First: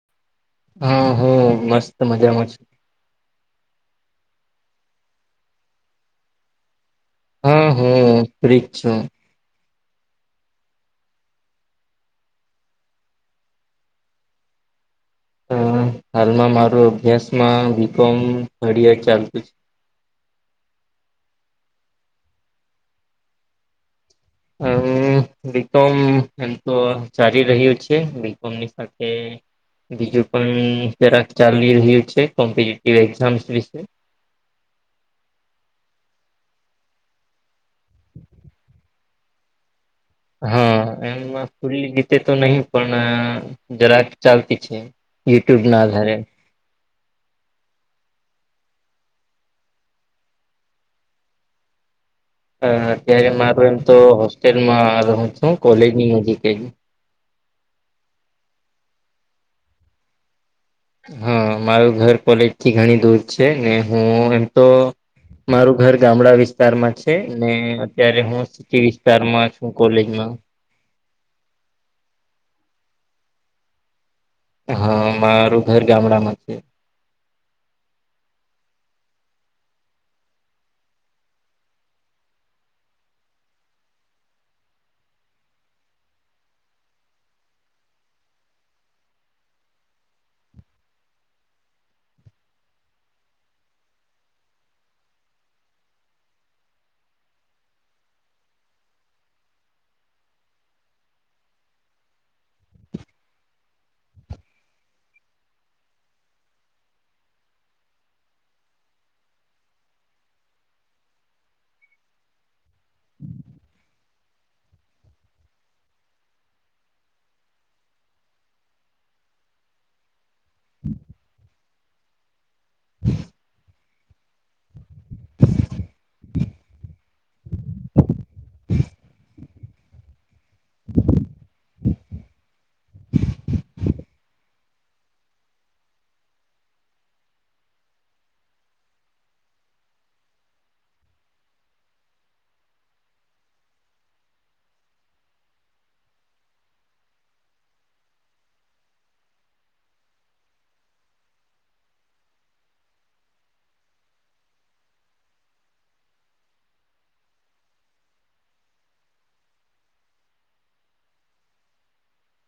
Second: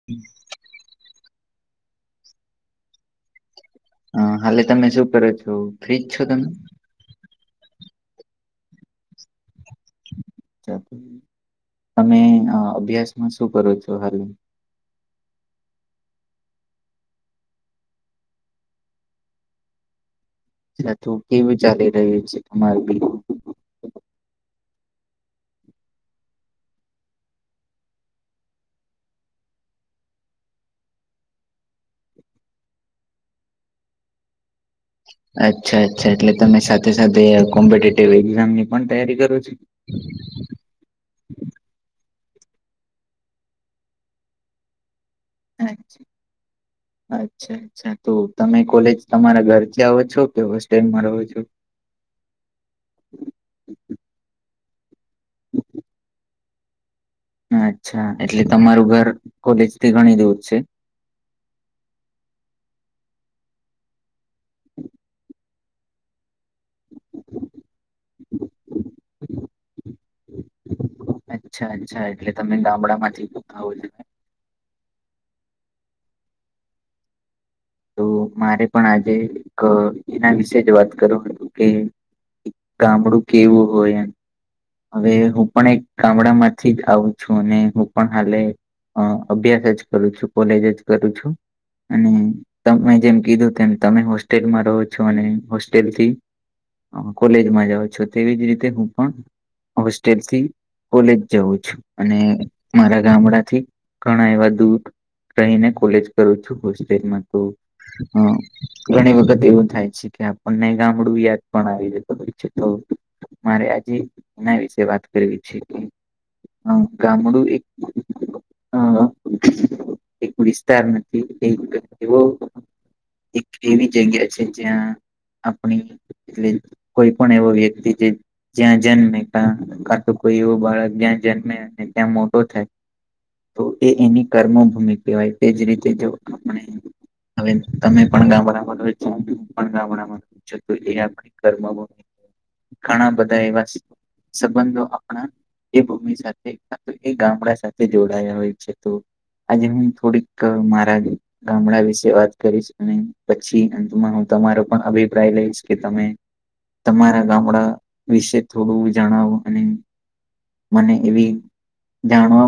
[inaudible] હા હ મસ્ત મજામાં છે. હ હાલે. તમે શું કરો છો? ફ્રીજ છો તમે? હા હા! ફ્રી છુ. [inaudible] તમે અભ્યાસમાં શું કરો છો હાલ? હાલમાં માર અભ્યાસમાં બી કોમ ઘડ ચાલતુ છે. અ તો કેવું ચાલી રહ્યું છે. તમારે બ અમ [inaudible] બીકોમ એમ તો ચાલી રહ્યું છે. બીકોમની સાથે. બીજું પણ જરાક ચાલી રહ્યું છે. કોમ્પિટિવ એક્ઝામ્સ વિશે. અચ્છા અચ્છા. એટલે તમે સાથે સાથે કોમ્પિટેટિવ એક્ઝામ ની પણ તૈયારી કરો છો? [inaudible] હા એમ ફુલ્લી જીતે તો નહી. પણ જરાક ચાલતી છે. યુટ્યુબ ના અચ્છા આધારે. અચ્છા અચ્છા! તો તમે કોલેજ તમારા ઘરથી આવો છો? કે હોસ્ટેલ માં રહો છો? અ અત્યારે માર એમ તો હોસ્ટેલમાં રહું છું. કોલેજ ની નજીક જ. અચ્છા એટલે, તમારું ઘર કોલેજ થી ઘણી દૂર છે? હા! મારું ઘર કોલેજથી ઘણી દૂર છે. ને હું એમ તો. મારું ઘર ગામડા વિસ્તારમાં છે ને અત્યારે હું. વિસ્તાર માં શ કોલેજમાં. અચ્છા અચ્છા. એટલે તમે ગામડામાંથીાવ. હા! મારું ઘર ગામડામાં છે. તો મારે પણ આજે એક એના વિશે, જ વાત કર હતું કે. ગામડું કેવું હોય એમ. હવે હું પણ એક ગામડા માંથી જ આવું છું. અને હું પણ હાલે. અ અભ્યાસ જ કરું છું. કોલેજ જ કરું છું. અને તમે જેમ કીધું તેમ તમે હોસ્ટેલમાં રહો છો. અને હોસ્ટેલ થી કોલેજમાં જાઓ છો. તેવી જ રીતે હું પણ હોસ્ટેલથી. કોલેજ જવું છું. અને મારા ગામડાથી ઘણા એવા દૂર. રહીને કોલેજ કરું છું. હોસ્ટેલમાં તો. હા! ઘણી વખત એવું થાય છે કે આપણને ગામડું યાદ પણ આવી જ તોઈ તો. મારે આજે એના વિશે વાત કરવી છે. હ ગામડું એક. હ એક વિસ્તાર નથી એક એવો. એક એવી જગગ અ છે. જ્યાં આપણી. એટલે કોઈ પણ એવો વ્યક્તિ જે. જ્યાં જન્મે કા તો, કોઈ એવું બાળક જ્યાં જન્મે ત્યાં મોટો થાય. તો એ એની કર્મભૂમિ કહેવાય તે જ રીતે જો આપણે. હવે તમે પણ ગામડા હું પણ ગામ. એ કરવામાં ઘણા બધા એવાી. સંબંધો આપણા. એ ભૂમિ સાથે એ ગામડા સાથે જોડાયા હોય છે તો. આજે હું થોડીક મારા ગામડા વિ. વાત કરીશ. અને પછી અંતમાં હું તમારો પણ અભિપ્રાય લઈશ કે તમે. તમારા ગામડા વિશે થોડું જણાવો અને મને એવી જાણવા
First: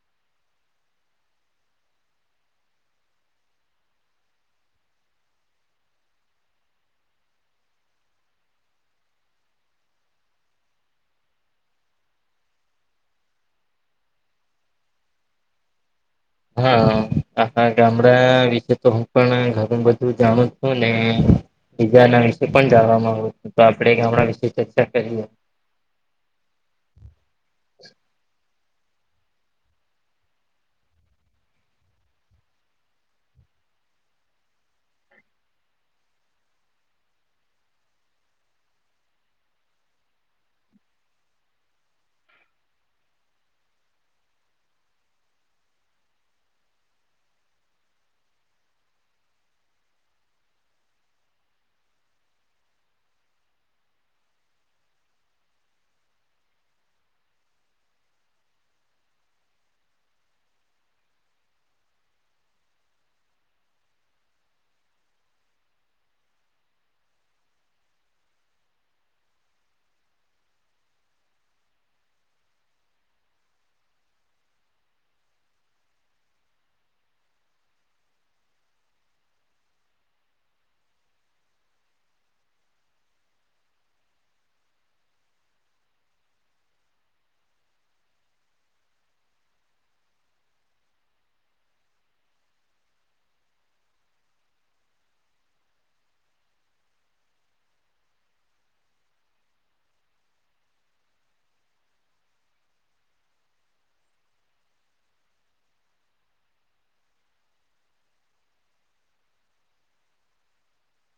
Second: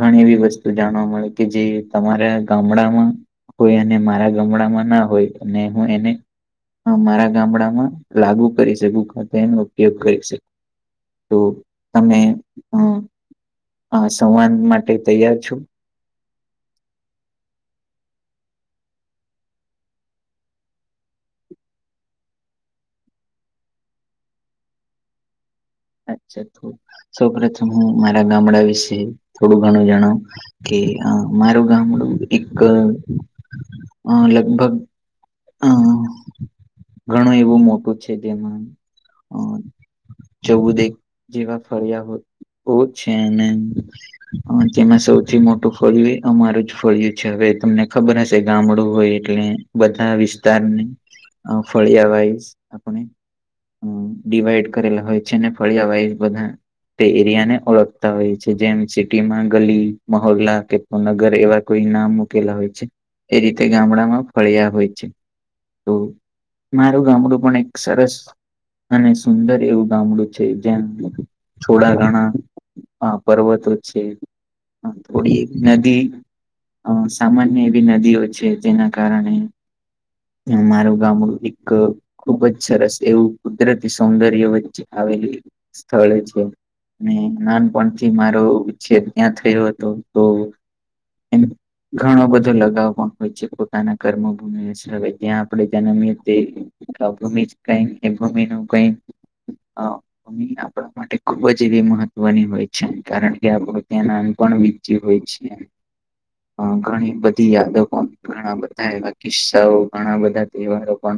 ઘણી એવી વસ્તુ જાણવા મળે કે જે તમારે ગામડામાં હોય અને મારા ગમડામાં ના હોય અને હું એને મારા ગામડામાં લાગુ કરી શકું તે એનો ઉપયોગ કરી શક તો તમે આ સંવાદ માટે તૈયાર છો હા હા ગામડા વિશે તો હું પણ ઘું બધું જાણું છું ને બીજાના વિશે પણ જાણવામાં આવ હતું તો આપડે ગામડા વિશે ચર્ચા કરીએ અચ્છા તો સૌપથમ હું મારા ગામડા વિશે થોડું ઘણું જણાવ કે મારું ગામડું એક અ લગભગ અમ ઘણું એવું મોટું છે જેમાં ચૌદ એક જેવા ફર્યા છે [unintelligible] અને તેમાં સૌથી મોટું ફળ્યું અમારું જ ફળ્યું છે હવે તમને ખબર હશે ગામડું હોય એટલે બધા વિસ્તારને ફળિયા વાઈ આપણે ડીવાઈડ કરેલા હોય છે ને ફળિયા વાઈઝ બધા તે એરિયા ને ઓળખતા હોય છે જેમ સિટીમાં ગલી મહોલ્લા કે નગર એવા કોઈ નામ મૂકેલા હોય છે એ રીતે ગામડામાં ફળ્યા હોય છે તો મારું ગામડું પણ એક સરસ અને સુંદર એવું ગામડું છે જ્યા થોડા ઘણા પર્વતો છે થોડી નદી અ સામાન્ય એવી નદીઓ છે તેના કારણે હ મારું ગામડું એક ખુબ જ સરસ એવું કુદરતી સૌંદર્ય વચ્ચે આવે સ્થળે છે નાનપણથી મારો ઉછેર ત્યાં થયો હતો તો ઘણો બધો લગાવ પણ હોય છે પોતાના કર્મભૂમિય ત્યાં આપણે ત્યાનામ તો ભૂમિ કઈક એ ભૂમિ નું કઈક હા આપણા માટે ખુબ જ એવી મહત્વની હોય છે કારણ કે આપડું ત્યાં નાન પણ વીત્યું હોય છે [inaudible] ઘણી બધી યાદકો ઘણા બધા એવા કિસ્સાઓ ઘણા બધા તહેવારો પણ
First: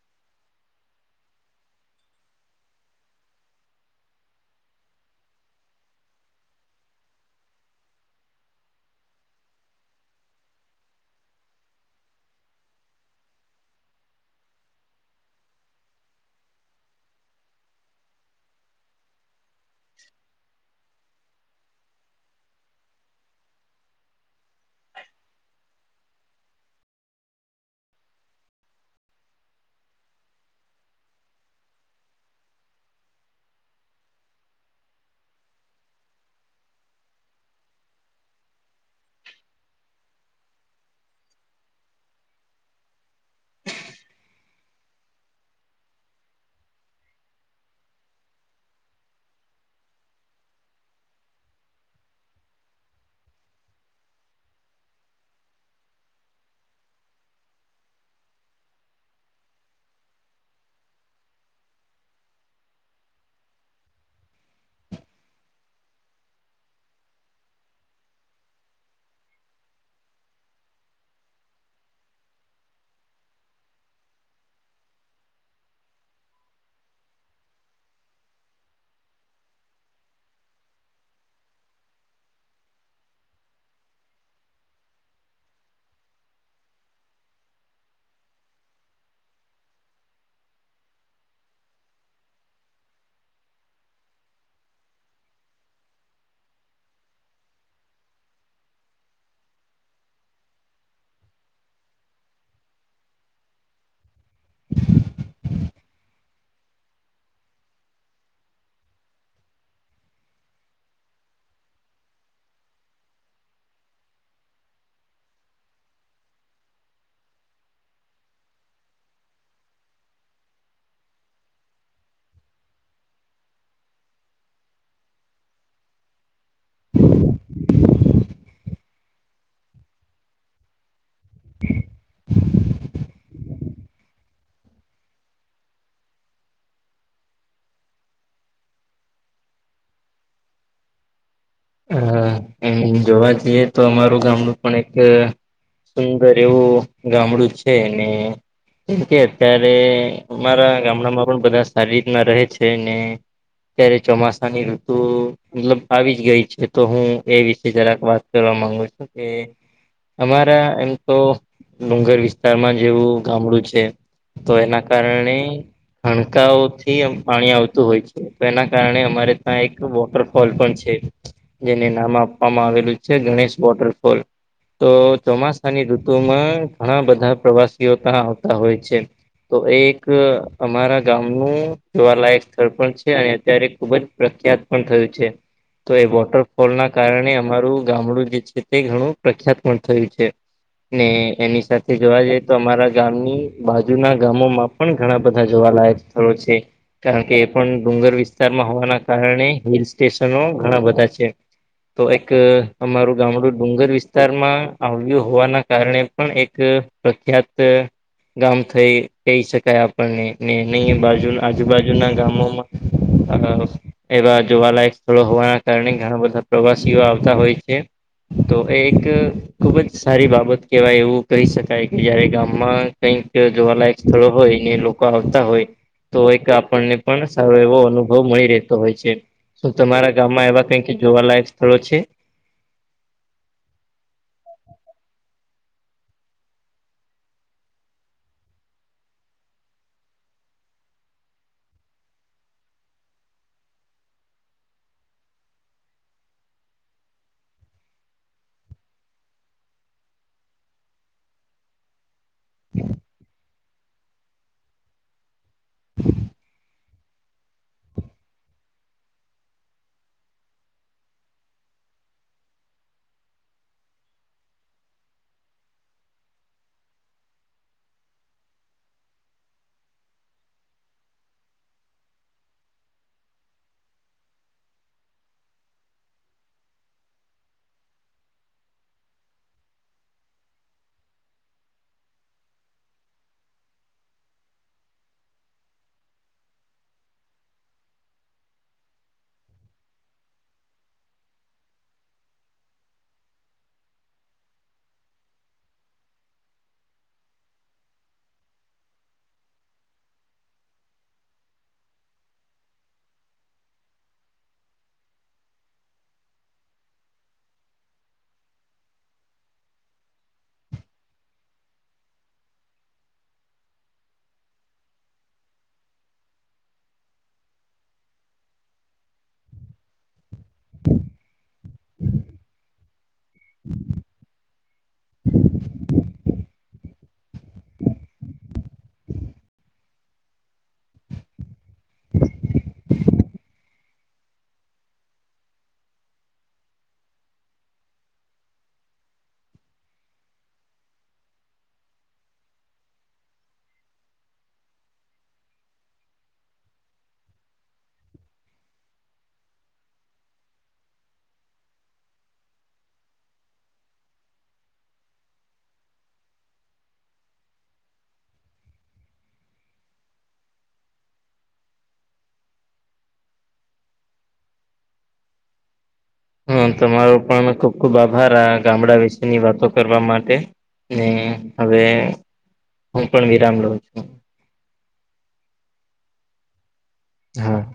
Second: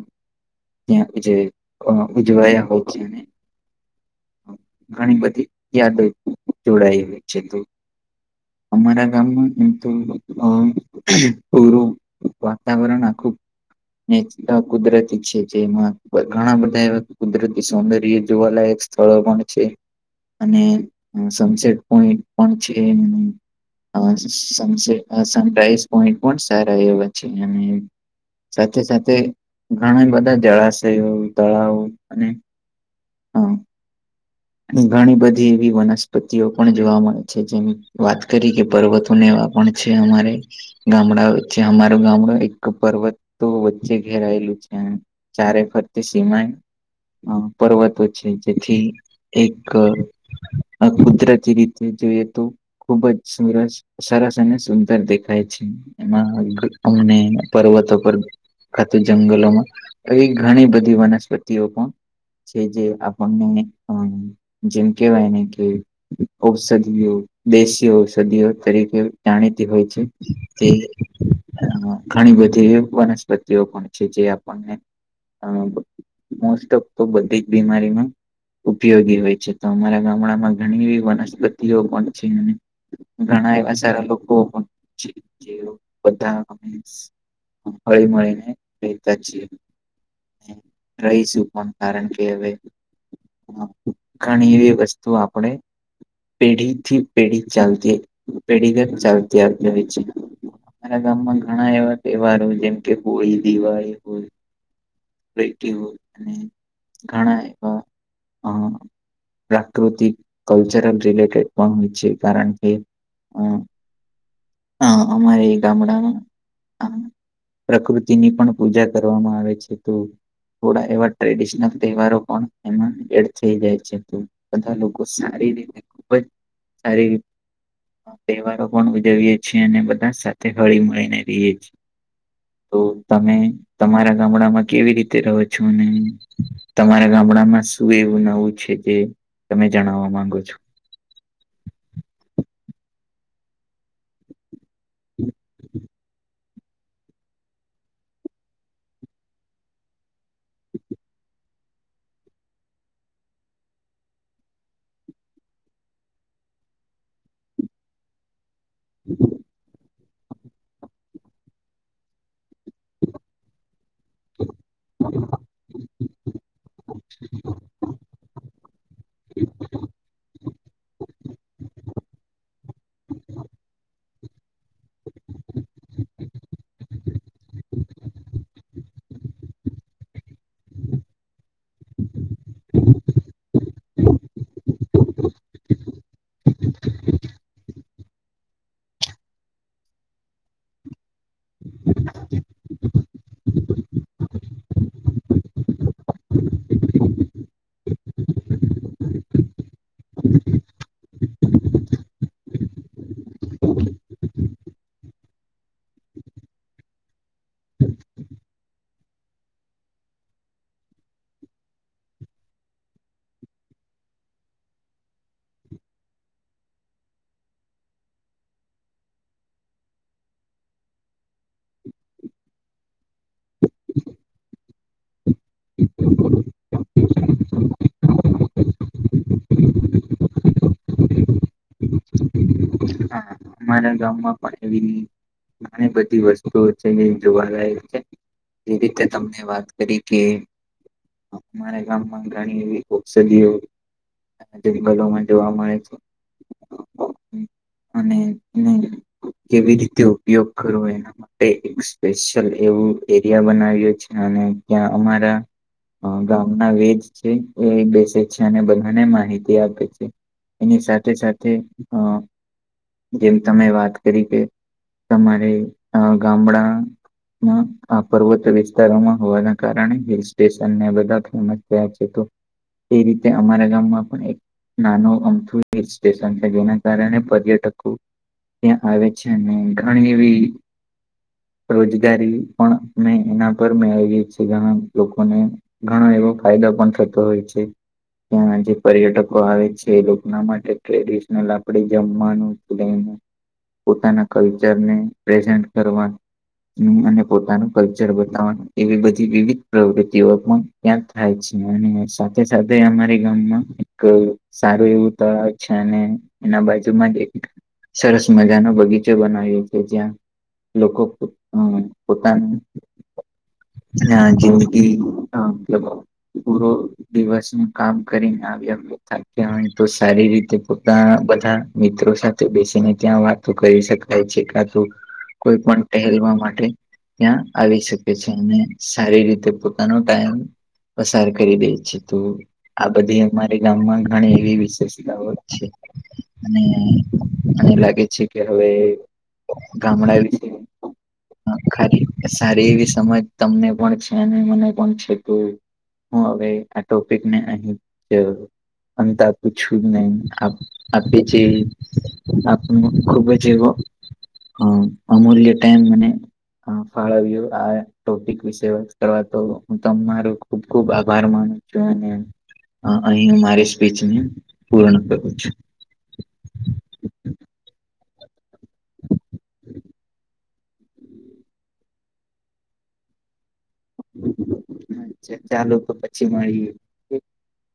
ત્યાં જે ઉજવાયા હોય છેને ઘણી બધી યાદો જોડાય હોય છે અમારા ગામમાંુર [inaudible] વાતાવરણ આ ખુબ ને કુદરતી છે જેમાં ઘણા બધા એવા કુદરતી સૌંદર્ય જોવાલાયક સ્થળો પણ છે અને સનસેટ પોઈન્ટ પણ છે સનસેટ સનરાઈઝ પોઈન્ટ પણ સારા એવા છે અને સાથે સાથે ઘણા બધા જળાશયો તળાવ અને હા ઘણી બધી એવી વનસ્પતિઓ પણ જોવા મળે છે જેમ વાત કરી કે પર્વતોને એવા પણ છે અમારે ગામડા વચ્ચે અમારું ગામડું એક પર્વત તો વચ્ચે ઘેરાયેલું છે ચારે ફરતી સિમાય પર્વતો છે જેથી એક કુદરતી રીતે જોઈએ તો ખુબ જ સરસ સરસ અને સુંદર દેખાય છે એમાં અમને પર્વતો પર ખાત જંગલોમાં એ ઘણી બધી વનસ્પતિઓ પણ છે જે આપણને જેમ કેવાયને કે ઔષધિઓ દેશી ઔષધિઓ તરીકે જાણીતી હોય છે તે અ ઘણી બધી વનસ્પતિઓ પણ છે જે આપણને અ મોસ્ટ ઓફ તો બધી જ બીમારીમાં ઉપયોગી હોય છે તો અમારા ગામડામાં ઘણી વનસ્પતિઓ પણ છે અને ઘણા એવા સારા લોકો છે જે બધા [inaudible] હળીમળી ને રેતા છે રહીશું પણ કારણ કે હવે ઘણી એવી વસ્તુ આપણેે પેઢી થી પેઢી ચાલતી પેઢીગત ચાલતી [unintelligible] મારા ગામમાં ઘણા એવા તેવારો જેમ કે, હોળી દિવાળી હોય [inaudible] [inaudible] ઘણા એવા અ પ્રાકૃતિક કલ્ચરલ રિલેટેડ પણ હોય છે કારણ કે હમ હા અમારે ગામડામાં પ્રકૃતિની પણ પૂજા કરવામાં આવે છે તો થોડા એવા ટ્રેડિશનલ તેવારો પણ એમાં એડ થઈ જાય છે તો બધા લોકો સારી રીતે ખુબ જ [unintelligible] તેવારો પણ ઉજવીએ છીએ અને બધા સાથે હળી મળીને રીએ [unintelligible] તો તમે તમારા ગામડામાં કેવી રીતે રહો છો અને તમારા ગામડામાં શું એવું નવું છે જે તમે જણાવવા માંગો છો? હ જોવા જઈએ તો અમારું ગામડું પણ એક સુંદર એવું ગામડું છે ને કેમ કે અત્યારે અમારા ગામડામાં પણ બધા સારી રીતના રહે છે. તો હું એ વિશે જરાક વાત કરવા માંગુ છું કે અમારા એમ તો ડુંગર વિસ્તારમાં જેવું ગામડું છે તો એના કારણે હણકાઓ થી પાણી આવતું હોય છે તો એના કારણે અમારે ત્યાં એક વોટરફોલ પણ છે જેને નામ આપવામાં આવેલું છે ગણેશ વોટરફોલ. તો ચોમાસાની ઋતુમાં ઘણા બધા પ્રવાસીઓ ત્યાં આવતા હોય છે. તો એ એક અમારા ગામ નુ જોવાલાયક સ્થળ પણ છે અને અત્યારે ખુબ જ પ્રખ્યાત પણ થયું છે. તો એ વોટરફોલ ના કારણે અમારું ગામડું જે છે તે ઘણું પ્રખ્યાત પણ થયું છે. ને એની સાથે જોવા જઈ તો અમારા ગામની બાજુના ગામોમાં પણ ઘણા બધા જોવાલાયક સ્થળો છે. કારણ કે એ પણ ડુંગર વિસ્તારમાં હોવાના કારણે હિલ સ્ટેશનો ઘણા બધા છે. તો એક અમારું ગામડું ડુંગર વિસ્તારમાં આવ્યું હોવાના કારણે પણ એક પ્રખ્યાત ગામ થઈ કઈ શકાય આપણને ને [inaudible] બાજુ આજુબાજુના ગામોમાં અ એવા જોવાલાયક સ્થળો હોવાના કારણે ઘણા બધા પ્રવાસીઓ આવતા હોય છે. તો એ એક ખુબ જ સારી બાબત કેવાય એવું કહી શકાય કે આ ગામમાં કઈક જોવાલાયક સ્થળો હોય ને લોકો આવતા હોય તો એક આપણને પણ સારો એવો અનુભવ મળી રહેતો હોય છે તમારા ગામમાં એવા કંઈક જોવાલાયક સ્થળો છે? હા અમારા ગામમાં પણ એની ઘણી બધી વસ્તુઓ છે જે જોવાલાયક છે. જે રીતે તમને વાત કરી કે અમારા ગામમાં ઘણી એવી ઔષધિઓ જંગલોમાં જોવા મળે છે અને ને કેવી રીતે ઉપયોગ કરવો એનો એક સ્પેશિયલ એવું એરિયા બનાવ્યું છે અને ત્યાં અમારા ગામના વૈદ છે એ બેસે છે અને બધાને માહિતી આપે છે. એની સાથે સાથે હ જેમ તમે વાત કરી કે તમારે અ ગામડા પર્વત વિસ્તારોમાં હોવાના કારણે હિલ સ્ટેશનને બધા ફેમસ થયા છે તો એ રીતે અમારા ગામમાં પણ એક નાનું અમથુ હિલ સ્ટેશન છે જેના કારણે પર્યટક ત્યાં આવે છે ઘણી એવી રોજગારી પણ અમે એના પર મેળવીએ છીએ ઘણા લોકોને ઘણો એવો ફાયદો પણ થતો હોય છે. ત્યાં જે પર્યટકો આવે છે એ લોકો ના માટે ટ્રેડિશનલ આપડે જમવાનું પોતાના કલ્ચરને પ્રેઝન્ટ કરવા અને પોતાનું કલ્ચર બતાવવાનું એવી બધી વિવિધ પ્રવૃતિઓ પણ ત્યાં થાય છે અને સાથે સાથે અમારી ગામમાં એક સારું એવું તો છે અને એના બાજુમાં જ એક સરસ મજાનોો બગીચો બનાવીએ છીએ જ્યાં લોકો પોતાની હા જેવી હ મલબ પૂરો દિવસ કામ કરીને આવ થાકી તો સારી રીતે પોતા બધા મિત્રો સાથે બેસીને ત્યાં વાતો કરી શકાય છે કા તો કોઈ પણ ટહેલવા માટે- ત્યાં આવી શકે છે અને સારી રીતે પોતાનો ટાયમ પસાર કરી દે છે તું આ બધી અમારી ગામમાં ઘણી એવી વિશેષતાઓ જ છે અને મને લાગે છે કે હવે ગામડા એ ખ સારી એવી સમજ તમને પણ છે અને મને પણ છે તો હું હવે આ ટોપિકને અહી જ છ આમ તો આપૂ છું જ નહી આપે જે આપ ખુબ જ એવ હ અમૂલ્ય ટાઈમ મને હ ફળવ આ ટોપિક વિશે વાત કરવા તો હું તમારો ખુબ ખુબ આભાર માનું છું અને અહીં મારી સ્પીચને પૂર્ણ કરું છું. હા તમારો પણ ખુબ ખુબ આભાર આ ગામડા વિશેની વાતો કરવા માટે ને હવે હું પણ વિરામ રહઉ છું અચ્છા ચાલો પછી મળીયે હા.